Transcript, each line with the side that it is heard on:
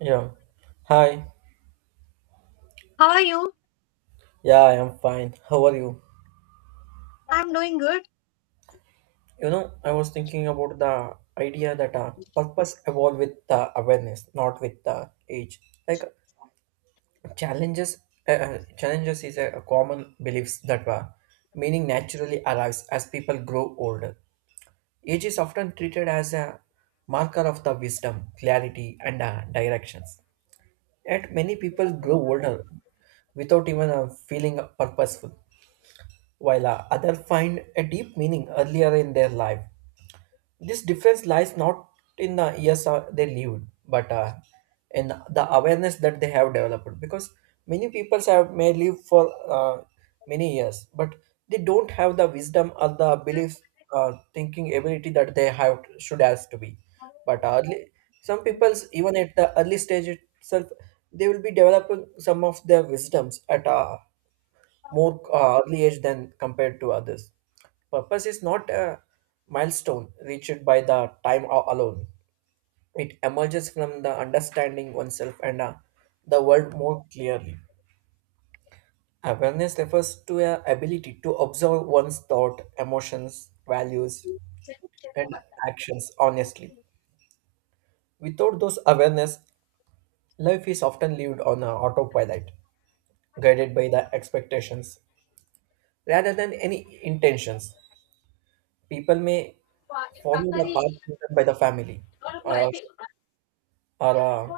right: Yeah. Hi.
left: How are you?
right: Yeah, I am fine. How are you?
left: I'm doing good.
right: I was thinking about the idea that purpose evolve with the awareness, not with the age. Like challenges, challenges is a common beliefs that meaning naturally arrives as people grow older. Age is often treated as a marker of the wisdom, clarity, and directions. Yet many people grow older without even feeling purposeful. While others find a deep meaning earlier in their life. This difference lies not in the years they lived, but in the awareness that they have developed. Because many people have may live for many years, but they don't have the wisdom or the belief, thinking ability that they have should has to be. But early, some people even at the early stage itself, they will be developing some of their wisdoms at more early age than compared to others. Purpose is not a milestone reached by the time alone. It emerges from the understanding oneself and the world more clearly. Awareness refers to a ability to observe one's thought, emotions, values, and actions honestly. Without those awareness, life is often lived on a autopilot, guided by the expectations rather than any intentions. People may follow the path chosen by the family uh, or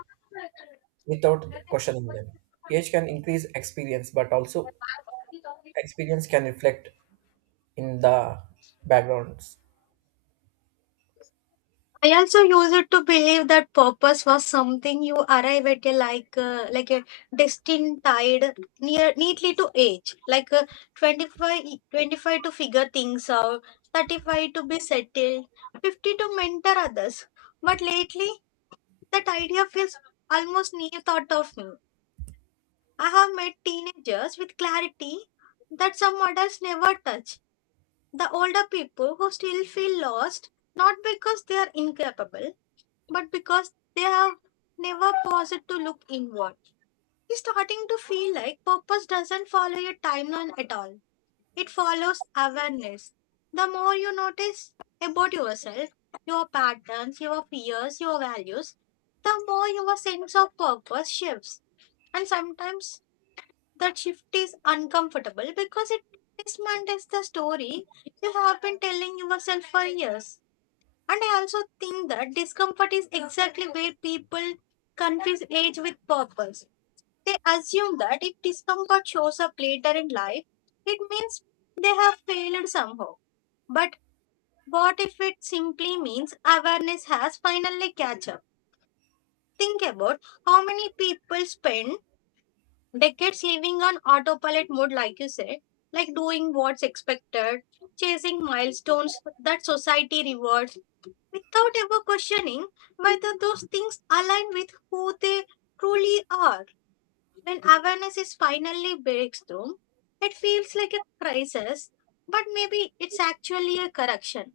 right: without questioning them. Age can increase experience, but also experience can reflect in the backgrounds.
left: I also use it to believe that purpose was something you arrive at a like a destined tied near neatly to age, 25, twenty-five to figure things out, 35 to be settled, 50 to mentor others. But lately, that idea feels almost new thought of me. I have met teenagers with clarity that some adults never touch the older people who still feel lost not because they are incapable but because they have never paused to look inward. It's starting to feel like purpose doesn't follow a timeline at all. It follows awareness. The more you notice about yourself, your patterns, your fears, your values, the more your sense of purpose shifts. And sometimes that shift is uncomfortable because it dismantles the story you have been telling yourself for years. And I also think that discomfort is exactly where people confuse age with purpose. They assume that if discomfort shows up later in life, it means they have failed somehow. But what if it simply means awareness has finally catch up? Think about how many people spend decades living on autopilot mode, like you said, like doing what's expected, chasing milestones that society rewards, without ever questioning whether those things align with who they truly are. When awareness is finally breaks through, it feels like a crisis, but maybe it's actually a correction.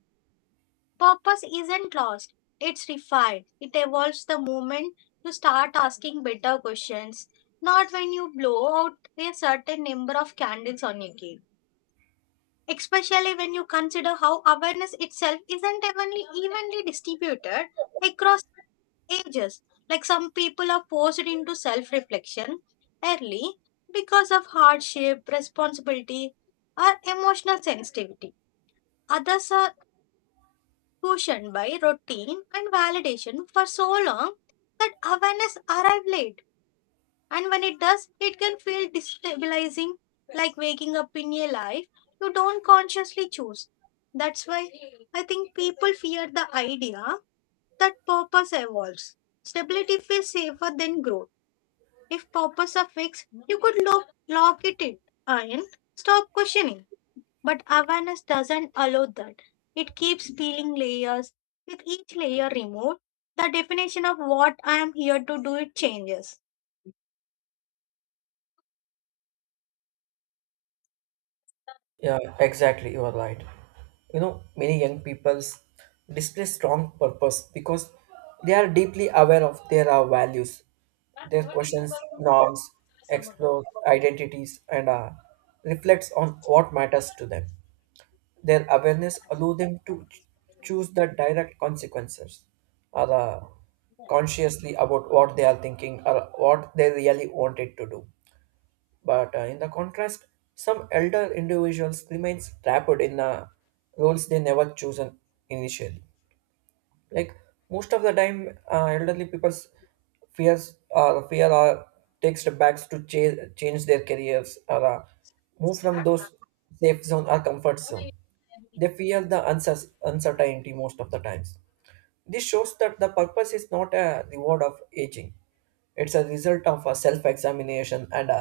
left: Purpose isn't lost, it's refined. It evolves the moment you start asking better questions, not when you blow out a certain number of candles on your cake. Especially when you consider how awareness itself isn't evenly distributed across ages. Like some people are forced into self reflection early because of hardship, responsibility, or emotional sensitivity. Others are cushioned by routine and validation for so long that awareness arrives late. And when it does, it can feel destabilizing, like waking up in a life you don't consciously choose. That's why I think people fear the idea that purpose evolves. Stability feels safer than growth. If purpose are fixed, you could lock it in and stop questioning. But awareness doesn't allow that. It keeps peeling layers. With each layer removed, the definition of what I am here to do it changes.
right: Yeah, exactly. You are right. You know, many young peoples display strong purpose because they are deeply aware of their values, their questions, norms, explore identities, and reflects on what matters to them. Their awareness allow them to choose the direct consequences or consciously about what they are thinking or what they really wanted to do. But in the contrast, some elder individuals remains trapped in the roles they never chosen initially, like most of the time elderly people's fear or take step backs to change their careers or move from those safe zone or comfort zone. They fear the uncertainty most of the times. This shows that the purpose is not a reward of aging, it's a result of a self-examination and a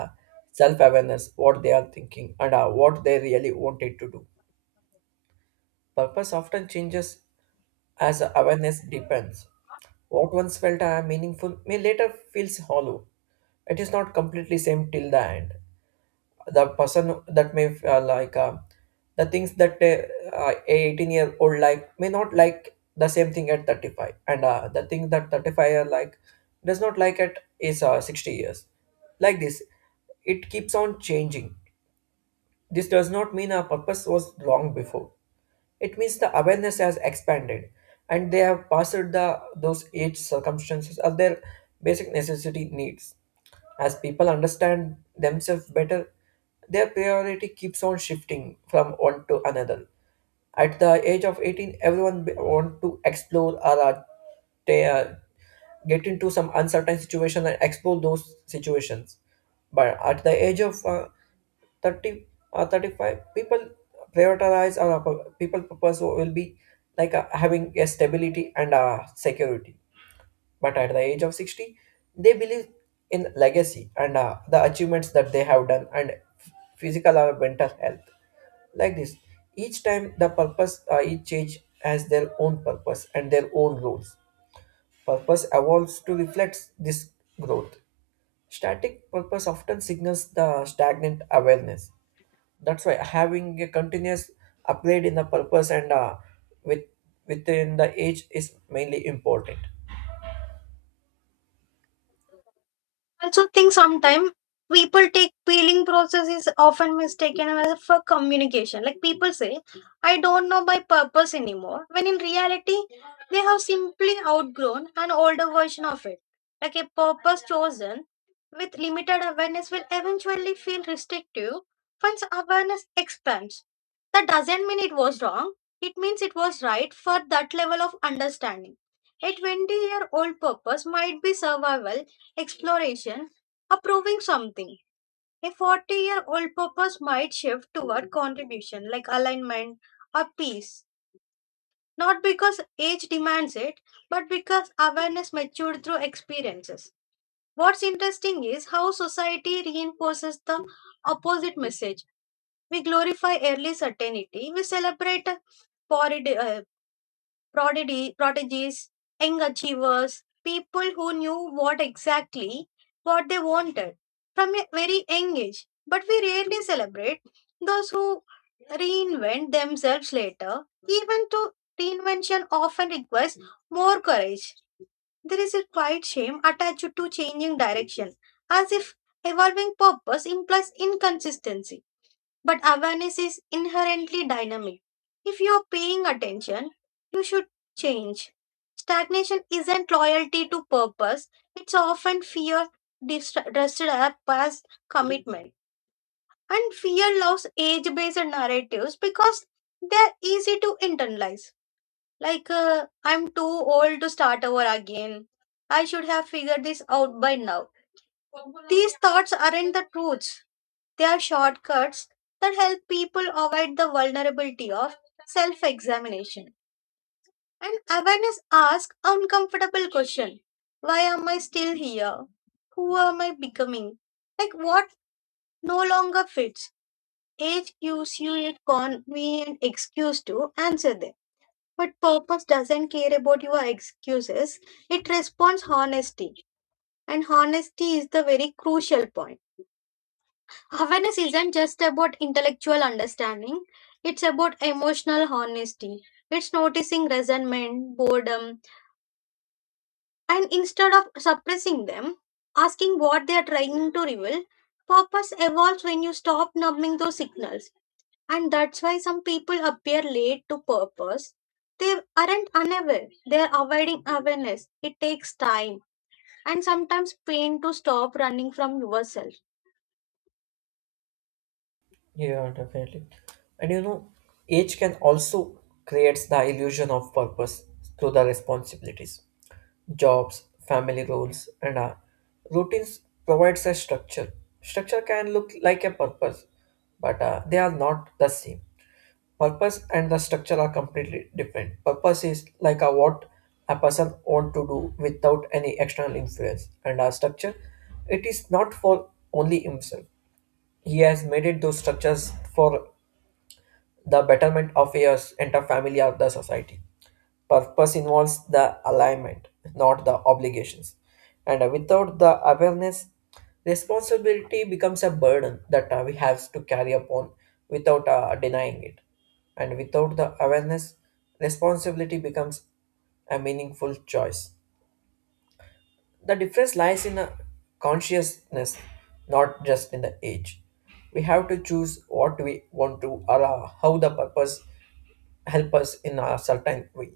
right: self-awareness, what they are thinking and what they really wanted to do. Purpose often changes as awareness deepens. What once felt meaningful may later feels hollow. It is not completely same till the end. The person that may the things that a 18-year-old like may not like the same thing at 35, and the thing that 35-year like does not like at is 60 years. Like this, it keeps on changing. This does not mean our purpose was wrong before. It means the awareness has expanded and they have passed the those age circumstances of their basic necessity needs. As people understand themselves better, their priority keeps on shifting from one to another. At the age of 18, everyone want to explore or they get into some uncertain situation and explore those situations. But at the age of 30 or 35, people prioritize or people purpose will be like having a stability and security. But at the age of 60, they believe in legacy and the achievements that they have done and physical or mental health. Like this, each time the purpose, each change has their own purpose and their own rules. Purpose evolves to reflect this growth. Static purpose often signals the stagnant awareness. That's why having a continuous upgrade in the purpose and with within the age is mainly important.
left: Also think sometimes people take peeling process is often mistaken as for communication. Like people say, I don't know my purpose anymore. When in reality, they have simply outgrown an older version of it. Like a purpose chosen with limited awareness will eventually feel restrictive once awareness expands. That doesn't mean it was wrong, it means it was right for that level of understanding. A 20-year-old purpose might be survival, exploration, or proving something. A 40-year-old purpose might shift toward contribution like alignment or peace. Not because age demands it, but because awareness matured through experiences. What's interesting is how society reinforces the opposite message. We glorify early certainty, we celebrate poverty, prodigies, young achievers, people who knew what exactly what they wanted from a very young age. But we rarely celebrate those who reinvent themselves later. Even to reinvention often requires more courage. There is a quiet shame attached to changing direction, as if evolving purpose implies inconsistency. But awareness is inherently dynamic. If you're paying attention, you should change. Stagnation isn't loyalty to purpose, it's often fear dressed up as commitment. And fear loves age based narratives because they're easy to internalize. I'm too old to start over again. I should have figured this out by now. These thoughts aren't the truths they are shortcuts that help people avoid the vulnerability of self examination. And awareness asks uncomfortable question. Why am I still here? Who am I becoming? Like what no longer fits? Age gives you a convenient excuse to answer them. But purpose doesn't care about your excuses. It responds honesty. And honesty is the very crucial point. Awareness isn't just about intellectual understanding, it's about emotional honesty. It's noticing resentment, boredom, and instead of suppressing them, asking what they are trying to reveal. Purpose evolves when you stop numbing those signals, and that's why some people appear late to purpose. They aren't unaware, they are avoiding awareness. It takes time and sometimes pain to stop running from yourself.
right: Yeah, definitely. And you know, age can also creates the illusion of purpose through the responsibilities, jobs, family roles, and routines provides a structure. Structure can look like a purpose, but they are not the same. Purpose and the structure are completely different. Purpose is like a what a person want to do without any external influence, and our structure, it is not for only himself. He has made it those structures for the betterment of his entire family or the society. Purpose involves the alignment, not the obligations. And without the awareness, responsibility becomes a burden that we have to carry upon without denying it. And without the awareness, responsibility becomes a meaningful choice. The difference lies in a consciousness, not just in the age. We have to choose what we want to or how the purpose help us in a certain way.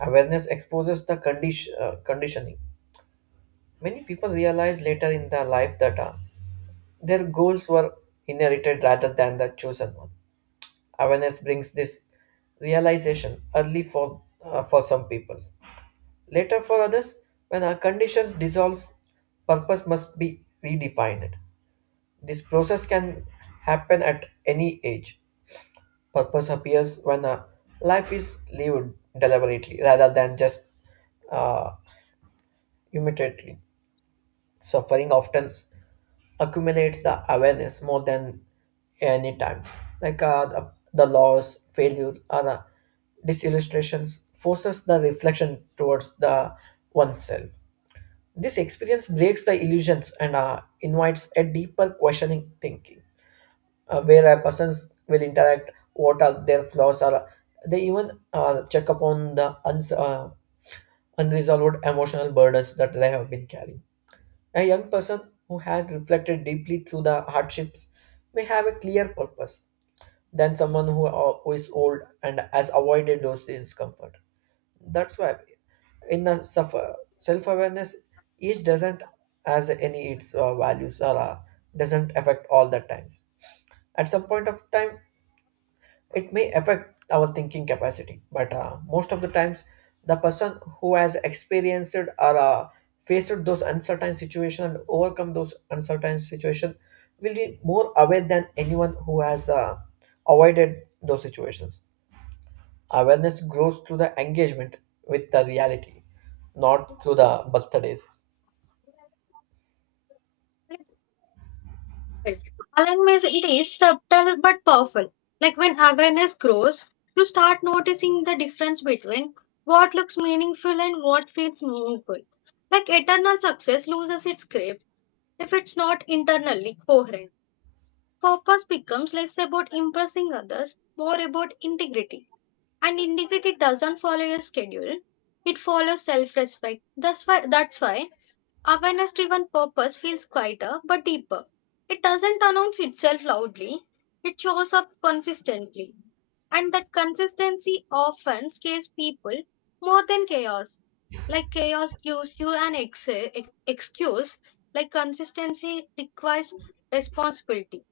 right: Awareness exposes the conditioning. Many people realize later in their life that their goals were inherited rather than the chosen one. Awareness brings this realization early for some people. Later for others, when our conditions dissolves, purpose must be redefined. This process can happen at any age. Purpose appears when a life is lived deliberately rather than just uh, immediately. Suffering often accumulates the awareness more than any time. Like the loss, failure, or the disillustrations forces the reflection towards the oneself. This experience breaks the illusions and invites a deeper questioning thinking, where a persons will interact what are their flaws are. They even check upon the unresolved emotional burdens that they have been carrying. A young person who has reflected deeply through the hardships may have a clear purpose than someone who is old and has avoided those discomfort. That's why in the suffer, self-awareness, each doesn't has any its values or doesn't affect all the times. At some point of time, it may affect our thinking capacity, but most of the times the person who has experienced or faced those uncertain situation and overcome those uncertain situation will be more aware than anyone who has avoided those situations. Awareness grows through the engagement with the reality, not through the birthdays.
left: Awareness, it is subtle but powerful. Like when awareness grows, you start noticing the difference between what looks meaningful and what feels meaningful. Like eternal success loses its grip if it's not internally coherent. Purpose becomes less about impressing others, more about integrity. And integrity doesn't follow your schedule. It follows self-respect. That's why awareness driven purpose feels quieter but deeper. It doesn't announce itself loudly, it shows up consistently. And that consistency often scares people more than chaos. Like chaos gives you an excuse, like consistency requires responsibility.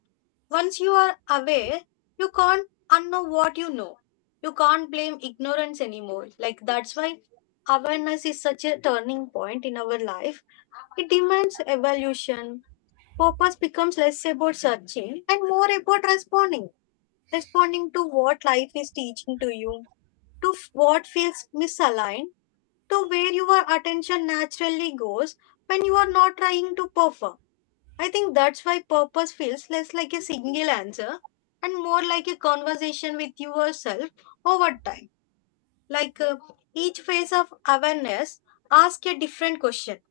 left: Once you are aware, you can't unknow what you know. You can't blame ignorance anymore. Like that's why awareness is such a turning point in our life. It demands evolution. Purpose becomes less about searching and more about responding. Responding to what life is teaching to you, to what feels misaligned, to where your attention naturally goes when you are not trying to perform. I think that's why purpose feels less like a single answer and more like a conversation with yourself over time. Like uh, each phase of awareness ask a different question.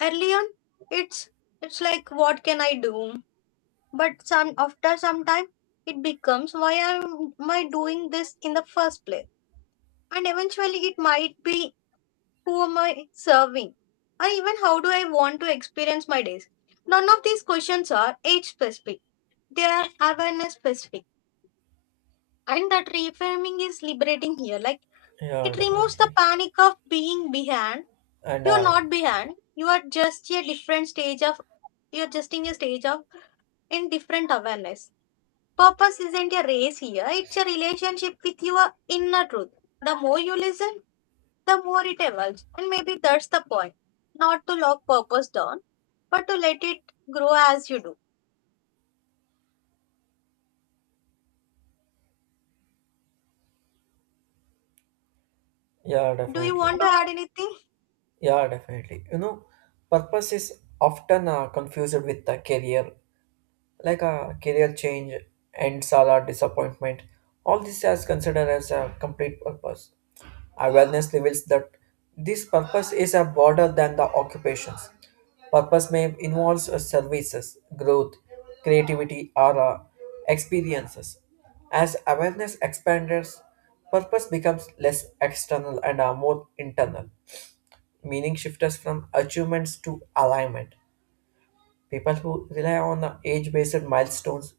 left: Early on, it's it's like what can I do? But some after some time, it becomes why am I doing this in the first place? And eventually, it might be who am I serving, or even how do I want to experience my days. None of these questions are age specific. They are awareness specific, and that reframing is liberating here. Like
right: Yeah,
left: it removes the
right: definitely.
left: panic of being behind.
right: And
left: You are not behind. You are just a different stage of. You are just in a stage of in different awareness. Purpose isn't a race here. It's a relationship with your inner truth. The more you listen, the more it evolves, and maybe that's the point. Not to lock purpose down, but to let it grow as you do.
right: Yeah,
left: Do you
right: definitely.
left: want to add anything?
right: Yeah, definitely. You know, purpose is often confused with the career, like a career change and sala disappointment. All this is considered as a complete purpose. Awareness reveals that this purpose is a broader than the occupations. Purpose may involve services growth, creativity, or experiences. As awareness expands, purpose becomes less external and are more internal. Meaning shifts from achievements to alignment. People who rely on the age-based milestones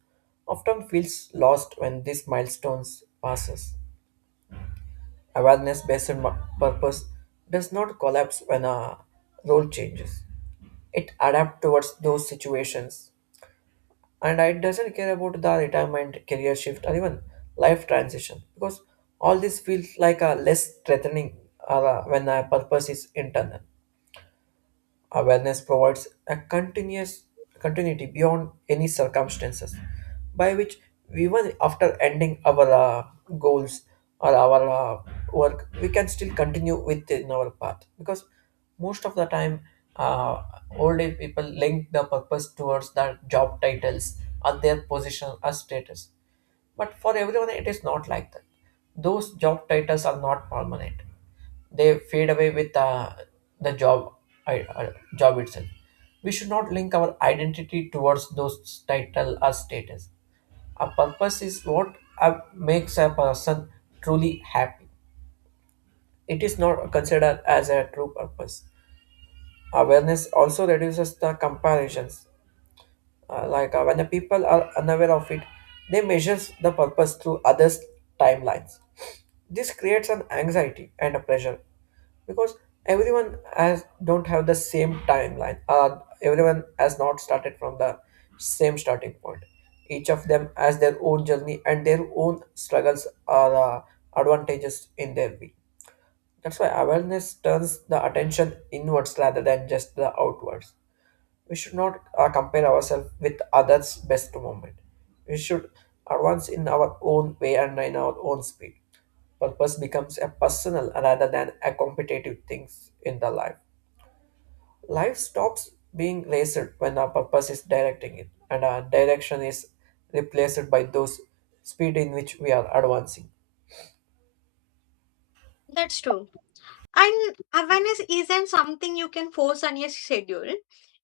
right: often feels lost when these milestones passes. Awareness-based purpose does not collapse when a role changes. It adapts towards those situations. And it doesn't care about the retirement, career shift, or even life transition, because all this feels like a less threatening when a purpose is internal. Awareness provides a continuous continuity beyond any circumstances, by which even after ending our goals or our uh, work, we can still continue within our path. Because most of the time, uh, old age people link the purpose towards their job titles or their position or status. But for everyone, it is not like that. Those job titles are not permanent. They fade away with the I uh, job itself. We should not link our identity towards those title or status. A purpose is what makes a person truly happy. It is not considered as a true purpose. Awareness also reduces the comparisons. Like when the people are unaware of it, they measures the purpose through others' timelines. This creates an anxiety and a pressure because everyone has don't have the same timeline. Everyone has not started from the same starting point. Each of them has their own journey and their own struggles or advantages in their way. That's why awareness turns the attention inwards rather than just the outwards. We should not compare ourselves with others' best moment. We should advance in our own way and in our own speed. Purpose becomes a personal rather than a competitive thing in the life. Life stops being raced when our purpose is directing it, and our direction is replaced by those speed in which we are advancing.
left: That's true. And awareness isn't something you can force on your schedule.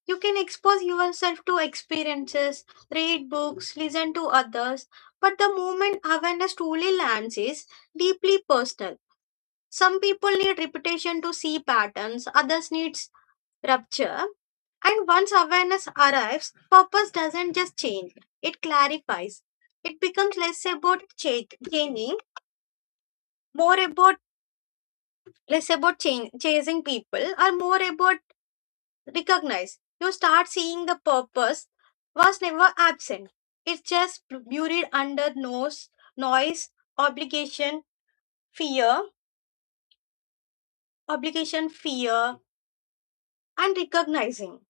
left: You can expose yourself to experiences, read books, listen to others. But the moment awareness truly lands is deeply personal. Some people need repetition to see patterns, others needs rupture. And once awareness arrives, purpose doesn't just change, it clarifies. It becomes changing, more about less about change, chasing people, or more about recognize. You start seeing the purpose was never absent. It's just buried under noise, obligation, fear, obligation, fear, and recognizing.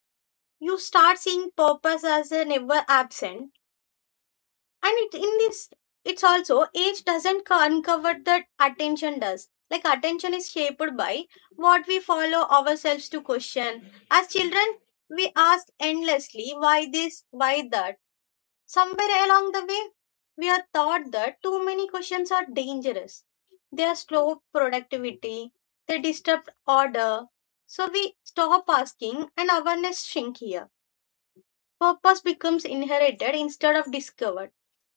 left: You start seeing purpose as a never absent. And it in this it's also age doesn't uncover that attention does. Like attention is shaped by what we follow ourselves to question. As children, we ask endlessly why this, why that. Somewhere along the way, we are taught that too many questions are dangerous. They are slow productivity, they disturb order. So we stop asking and awareness shrink here. Purpose becomes inherited instead of discovered.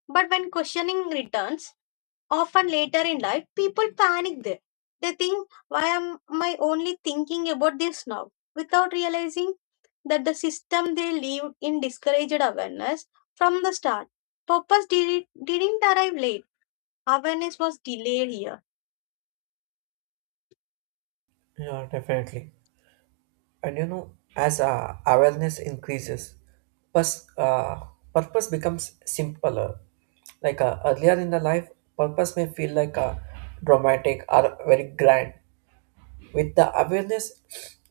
left: But when questioning returns, often later in life, people panic there. They think, why am I only thinking about this now? Without realizing that the system they lived in discouraged awareness from the start. Purpose didn't arrive late, awareness was delayed here.
right: Yeah, definitely. And you know, as awareness increases, pers- uh, purpose becomes simpler. Like earlier in the life, purpose may feel like a dramatic or very grand. With the awareness,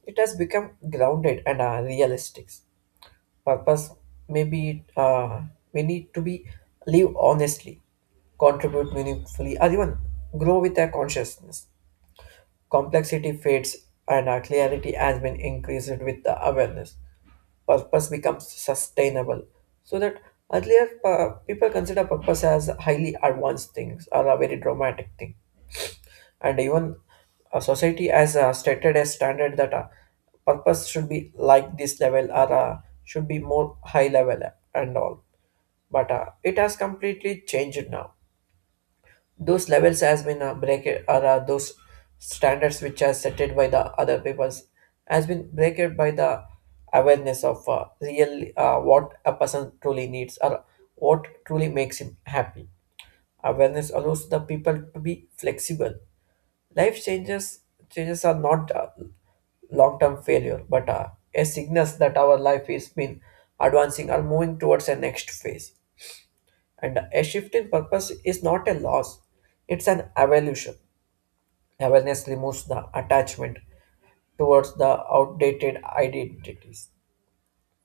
right: it has become grounded and realistic. Purpose may be we need to be live honestly, contribute meaningfully, or even grow with a consciousness. Complexity fades and our clarity has been increased with the awareness. Purpose becomes sustainable. So that earlier people consider purpose as highly advanced things or a very dramatic thing, and even a society has stated a standard that purpose should be like this level or should be more high level and all. But it has completely changed now. Those levels has been break or those standards which are set it by the other peoples has been broken by the awareness of real what a person truly needs or what truly makes him happy. Awareness allows the people to be flexible. Life changes. Changes are not long-term failure but a signals that our life is been advancing or moving towards a next phase, and a shift in purpose is not a loss, it's an evolution. Awareness removes the attachment towards the outdated identities,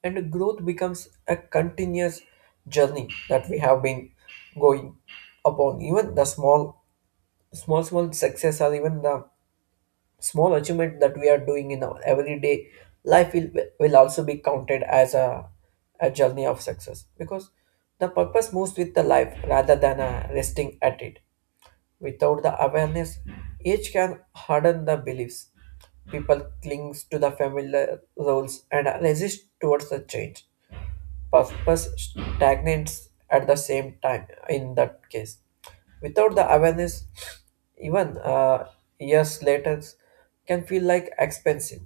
right: and growth becomes a continuous journey that we have been going upon. Even the small success, or even the small achievement that we are doing in our everyday life will also be counted as a journey of success because the purpose moves with the life rather than resting at it. Without the awareness, age can harden the beliefs. People clings to the familiar roles and resist towards the change. Purpose stagnates at the same time in that case. Without the awareness, even years later can feel like expensive.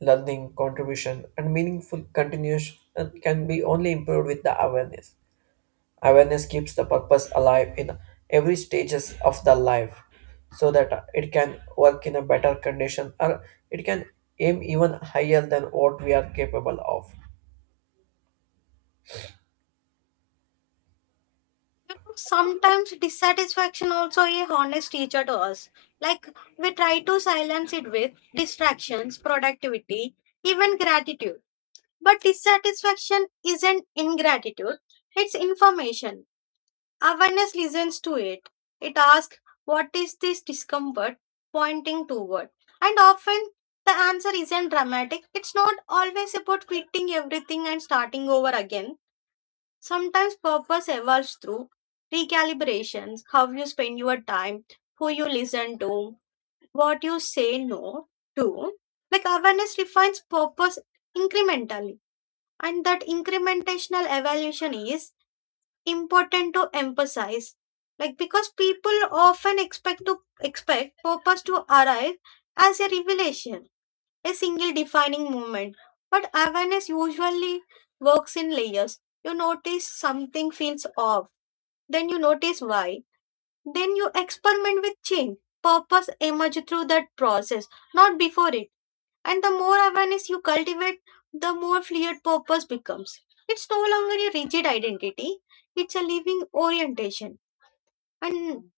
right: Learning, contribution, and meaningful continuation can be only improved with the awareness. Awareness keeps the purpose alive in every stages of the life so that it can work in a better condition or it can aim even higher than what we are capable of.
left: You know, sometimes dissatisfaction also a honest teacher to us. Like we try to silence it with distractions, productivity, even gratitude. But dissatisfaction isn't ingratitude, it's information. Awareness listens to it. It asks, what is this discomfort pointing toward? And often the answer isn't dramatic. It's not always about quitting everything and starting over again. Sometimes purpose evolves through recalibrations, how you spend your time, who you listen to, what you say no to. Like awareness refines purpose incrementally, and that incrementational evaluation is important to emphasize like because people often expect purpose to arrive as a revelation, a single defining moment, but awareness usually works in layers. You notice something feels off, then you notice why, then you experiment with change. Purpose emerge through that process, not before it. And the more awareness you cultivate, the more fluid purpose becomes. It's no longer a rigid identity, it's a living orientation and,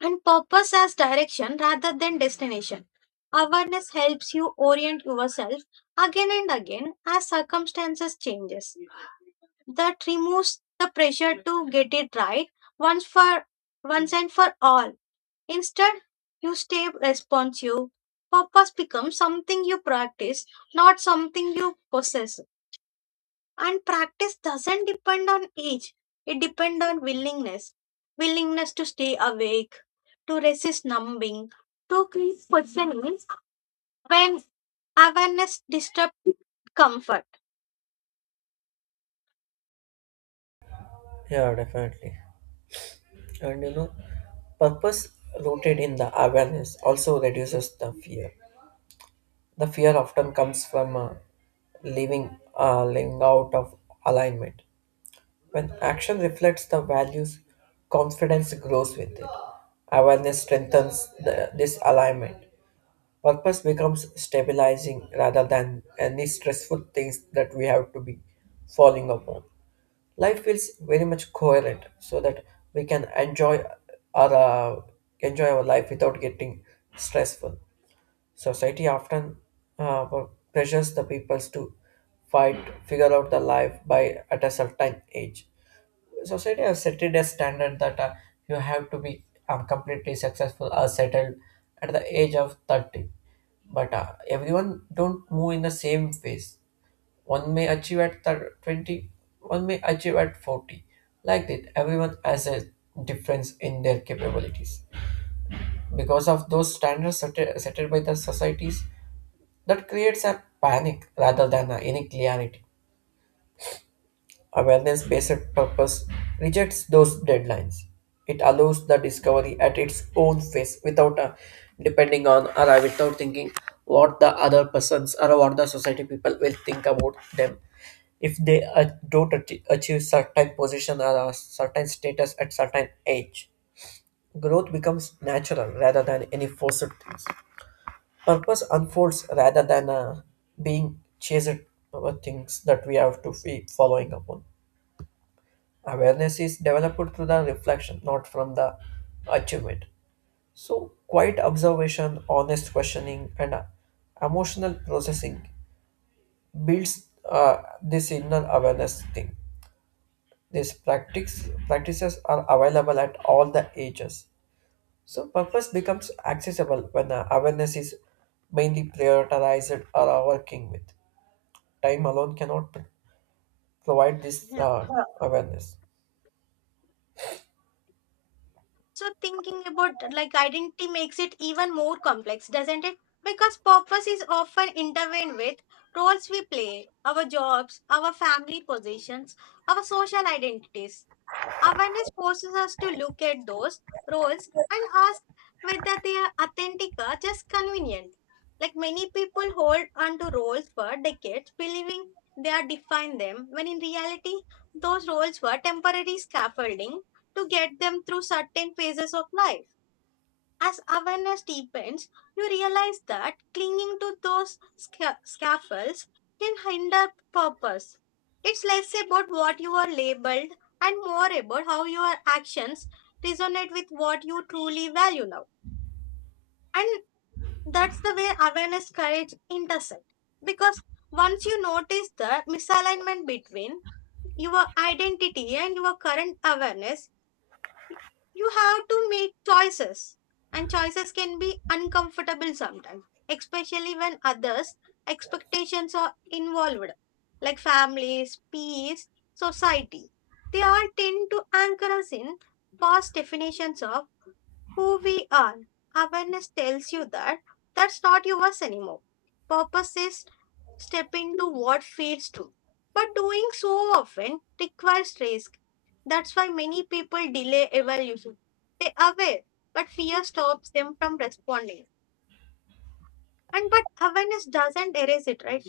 left: and purpose as direction rather than destination. Awareness helps you orient yourself again and again as circumstances changes. That removes the pressure to get it right once for once and for all. Instead, you stay responsive. Purpose becomes something you practice, not something you possess. And practice doesn't depend on age, it depends on willingness. Willingness to stay awake, to resist numbing, to keep questioning when awareness disturbs comfort.
right: Yeah, definitely. And you know, purpose rooted in the awareness also reduces the fear. The fear often comes from living out of alignment. When action reflects the values, confidence grows with it. Awareness strengthens this alignment. Purpose becomes stabilizing rather than any stressful things that we have to be falling upon. Life feels very much coherent so that we can our uh, enjoy our life without getting stressful. Society often uh, pressures the peoples to figure out the life by at a certain age. Society has set it a standard that you have to be completely successful or settled at the age of 30, but everyone don't move in the same phase. One may achieve at 20, one may achieve at 40. Like that, everyone has a difference in their capabilities. Because of those set by the societies, that creates a panic rather than any clarity. Awareness based purpose rejects those deadlines. It allows the discovery at its own pace without depending on or without thinking what the other persons or what the society people will think about them. If they don't ach- achieve certain position or a certain status at certain age, growth becomes natural rather than any forced things. Purpose unfolds rather than being chased over things that we have to be following upon. Awareness is developed through the reflection, not from the achievement. So, quiet observation, honest questioning, and emotional processing builds this inner awareness thing. These practices are available at all the ages. So, purpose becomes accessible when awareness is mainly prioritized or working with. Time alone cannot provide this awareness.
left: So thinking about like identity makes it even more complex, doesn't it? Because purpose is often intertwined with roles we play, our jobs, our family positions, our social identities. Awareness forces us to look at those roles and ask whether they are authentic or just convenient. Like many people hold onto roles for decades, believing they are define them, when in reality, those roles were temporary scaffolding to get them through certain phases of life. As awareness deepens, you realize that clinging to those scaffolds can hinder purpose. It's less about what you are labeled and more about how your actions resonate with what you truly value now. And that's the way awareness courage intersect. Because once you notice the misalignment between your identity and your current awareness, you have to make choices and choices can be uncomfortable sometimes, especially when others expectations are involved, like families, peers, society. They all tend to anchor us in past definitions of who we are. Awareness tells you that that's not yours anymore. Purpose is step into what feels true, but doing so often requires risk. That's why many people delay evolution. They aware, but fear stops them from responding. And but awareness doesn't erase it, right?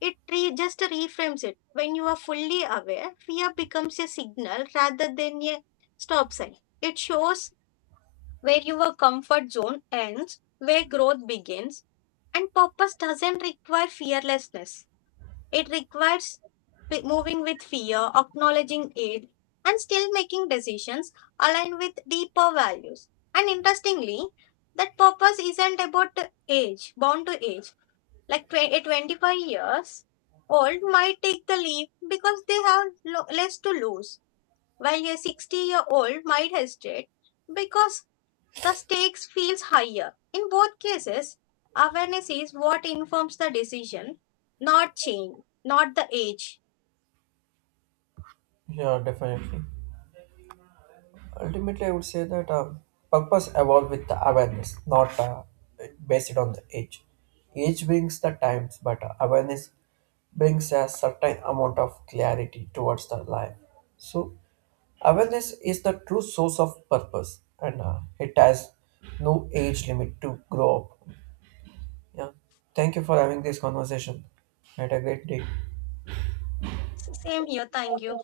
left: It just reframes it. When you are fully aware, fear becomes a signal rather than a stop sign. It shows where your comfort zone ends, where growth begins, and purpose doesn't require fearlessness. It requires moving with fear, acknowledging it, and still making decisions aligned with deeper values. And interestingly, that purpose isn't about age, bound to age. Like a 25 years old might take the leap because they have less to lose, while a 60-year-old might hesitate because the stakes feels higher. In both cases, awareness is what informs the decision, not change, not the age.
right: Yeah, definitely. Ultimately, I would say that purpose evolve with the awareness, not based on the age. Age brings the times, but awareness brings a certain amount of clarity towards the life. So, awareness is the true source of purpose, and it has no age limit to grow up. Yeah. Thank you for having this conversation. Had a great day.
left: Same here. Thank you.